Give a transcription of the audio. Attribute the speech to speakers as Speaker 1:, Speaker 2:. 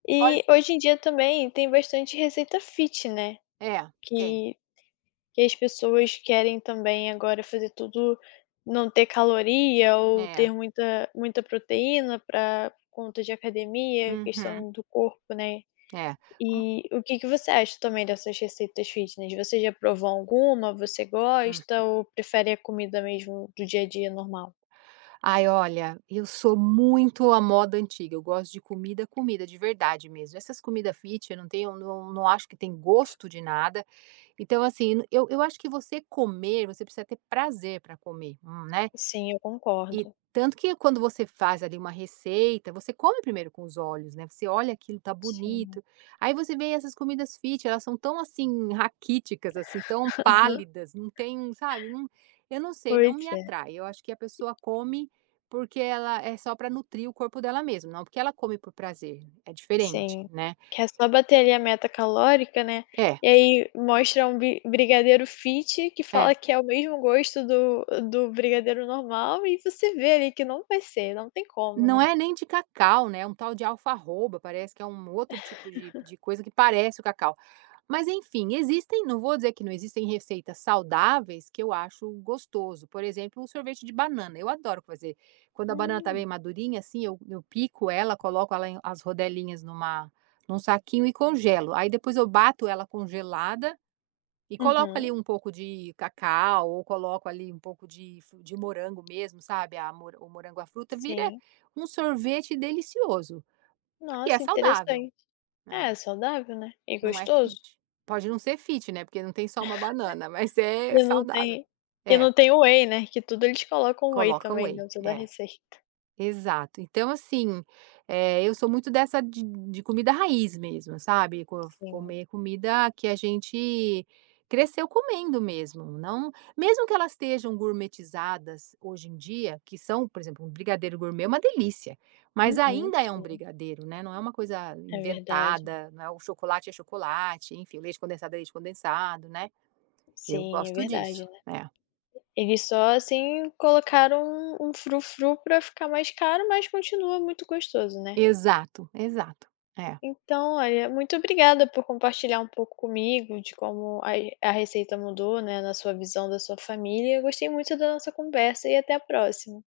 Speaker 1: Olhe
Speaker 2: E, hoje em dia também, tem bastante receita fit, né.
Speaker 1: É, tem.
Speaker 2: Que que as pessoas querem também agora fazer tudo não ter caloria ou ter
Speaker 1: É.
Speaker 2: muita muita proteína pra conta de academia.
Speaker 1: Uhum.
Speaker 2: Questão do corpo, né.
Speaker 1: É, hum
Speaker 2: Eh, o que que você acha também dessas receitas fitness, você já provou alguma, você
Speaker 1: Hum.
Speaker 2: gosta, ou prefere a comida mesmo do dia a dia normal?
Speaker 1: Ai olha. Eu sou muito à moda antiga. Eu gosto de comida, comida de verdade mesmo. Essas comida fit, eu não tenho eu não não acho que tem gosto de nada. Então, assim, eu eu acho que você comer, você precisa ter prazer pra comer. Um né?
Speaker 2: Sim, eu
Speaker 1: E,
Speaker 2: concordo.
Speaker 1: tanto que quando você faz ali uma receita, você come primeiro com os olhos, né. Você olha aquilo, tá
Speaker 2: Sim.
Speaker 1: bonito. Aí, você vê essas comidas fit elas são tão, assim, raquíticas, assim, tão
Speaker 2: Aham.
Speaker 1: pálidas. Não tem um sabe um eu não sei, não
Speaker 2: Pois
Speaker 1: me
Speaker 2: é.
Speaker 1: atrai. Eu acho que a pessoa come, porque ela é só pra nutrir o corpo dela mesmo. Não porque ela come por prazer, é diferente,
Speaker 2: Sim,
Speaker 1: né.
Speaker 2: que é só bater ali a meta calórica, né.
Speaker 1: É.
Speaker 2: E aí, mostra um bi brigadeiro fit que fala
Speaker 1: É.
Speaker 2: que é o mesmo gosto do-do brigadeiro normal. E você vê ali que não vai ser, não tem como,
Speaker 1: Não
Speaker 2: né.
Speaker 1: é nem de cacau, né. "Um tal de alfarroba" parece que é um, outro tipo de de coisa que parece o cacau. Mas enfim, existem, não vou dizer que não existem receitas saudáveis que eu acho gostoso. Por exemplo, o sorvete de banana. Eu adoro fazer, quando a banana tá bem
Speaker 2: Hum.
Speaker 1: madurinha, assim, eu eu pico ela, coloco ela em as rodelinhas numa num saquinho e congelo. Aí depois eu bato ela congelada, e coloco ali
Speaker 2: Uhum.
Speaker 1: um pouco de cacau ou coloco ali um pouco de fru de morango mesmo sabe, a mo o morango a fruta vira,
Speaker 2: Sim.
Speaker 1: um sorvete delicioso. Porque é
Speaker 2: Nossa
Speaker 1: saudável.
Speaker 2: interessante.
Speaker 1: É.
Speaker 2: É saudável, né, e
Speaker 1: Não é
Speaker 2: gostoso.
Speaker 1: fit. Pode não ser fit, né. Porque não tem, só uma banana. Mas é
Speaker 2: E não
Speaker 1: saudável.
Speaker 2: tem e
Speaker 1: É.
Speaker 2: não tem whey, né, que tudo eles colocam whey
Speaker 1: Coloca
Speaker 2: também
Speaker 1: whey,
Speaker 2: dentro da
Speaker 1: é.
Speaker 2: receita.
Speaker 1: Exato, então assim, eh, eu sou muito dessa de de comida raiz mesmo sabe. Co
Speaker 2: Sim.
Speaker 1: comer comida, que a gente, cresceu comendo mesmo não mesmo que elas estejam "gourmetizadas" hoje em dia. Que são por exemplo. Um brigadeiro gourmet é uma delícia. Mas,
Speaker 2: Uhum,
Speaker 1: ainda é um
Speaker 2: sim.
Speaker 1: brigadeiro, né, não é uma coisa
Speaker 2: É verdade.
Speaker 1: inventada, né, o chocolate é chocolate, enfim, o leite condensado é leite condensado, né, eu
Speaker 2: Sim, é
Speaker 1: gosto
Speaker 2: verdade,
Speaker 1: disso,
Speaker 2: né.
Speaker 1: é.
Speaker 2: Eles só assim colocaram um um frufru pra ficar mais caro, mas, continua muito gostoso, né.
Speaker 1: Exato, exato. É.
Speaker 2: Então olha, muito obrigada por compartilhar um pouco comigo, de como a a receita mudou, né, na sua visão da sua família. Eu gostei muito da nossa conversa, e até a próxima.